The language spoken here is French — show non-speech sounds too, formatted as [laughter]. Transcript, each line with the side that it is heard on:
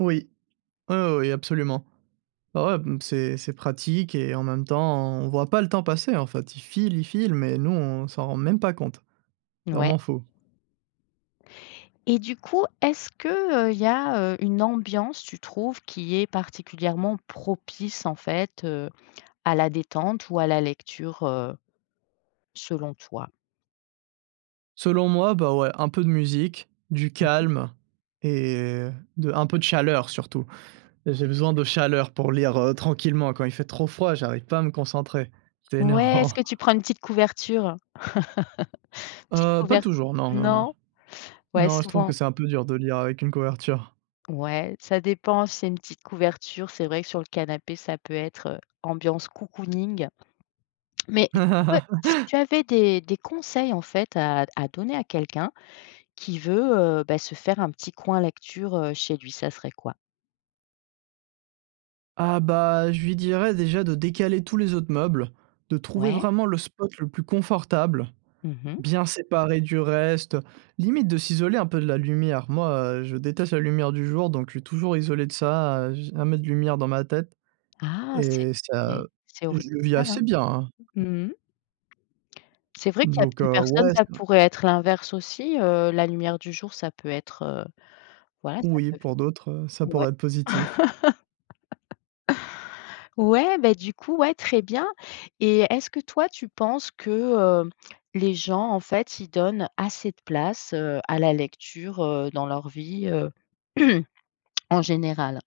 right: Oui, heu, oui absolument. Ouais ouais, b mmh, c'est c'est pratique et en même temps on voit pas le temps passer en fait. Il file, il file, mais nous, on s'en rend même pas compte.
left: Ouais.
right: Vraiment fou.
left: Et du coup, est-ce que, heu, il y a, heu, une ambiance, tu trouves, qui est particulièrement propice en fait, heu, à la détente ou à la lecture, heu, selon toi?
right: Selon moi, bah, ouais, un peu de musique, du
left: Mmh mh.
right: calme et heu, de un peu de chaleur surtout. J'ai besoin de chaleur pour lire, heu, tranquillement. Quand il fait trop froid, j'arrive pas à me concentrer, c'est
left: Ouais,
right: énervant.
left: est-ce que tu prends une petite couverture? [laughs] Petite
right: Heu, pas
left: couvert
right: toujours non, non, non.
left: non? Ouais
right: Non, je trouve
left: souvent
right: que c'est un peu dur de lire avec une couverture.
left: Ouais, ça dépend, si c'est une petite couverture, c'est vrai que sur le canapé ça peut être, heu, ambiance cocooning. Mais du coup, heu, si tu
right: [laughs]
left: avais des des conseils en fait à d à donner à quelqu'un qui veut, heu, bah, se faire un petit coin lecture, heu, chez lui, ça serait quoi?
right: Ah bah, je lui dirais, déjà, de décaler tous les autres meubles, de trouver
left: Ouais.
right: vraiment le spot le plus confortable,
left: Mmh mh.
right: bien séparé du reste, limite de s'isoler un peu de la lumière. Moi, heu, je déteste la lumière du jour, donc je suis toujours isolé de ça, heu, j'ai jamais de lumière dans ma tête
left: Ah c'est
right: et ça
left: c'est c'est
right: et je
left: original,
right: le vis
left: hein.
right: assez bien, hein.
left: Mmh mh. C'est vrai qu'il y a
right: Donc,
left: plus
right: heu,
left: personnes,
right: ouais,
left: ça
right: ça
left: pourrait être l'inverse aussi, heu, la lumière du jour, ça peut être, heu, voilà, ça
right: Oui
left: peut f
right: pour d'autres, heu, ça
left: mouais.
right: pourrait être positif.
left: [laughs] Ouais, beh, du coup ouais, très bien et est-ce que, toi, tu penses que, heu, les gens en fait, ils donnent assez de place, heu, à la lecture, heu, dans leur vie, heu? [clears throat] En général.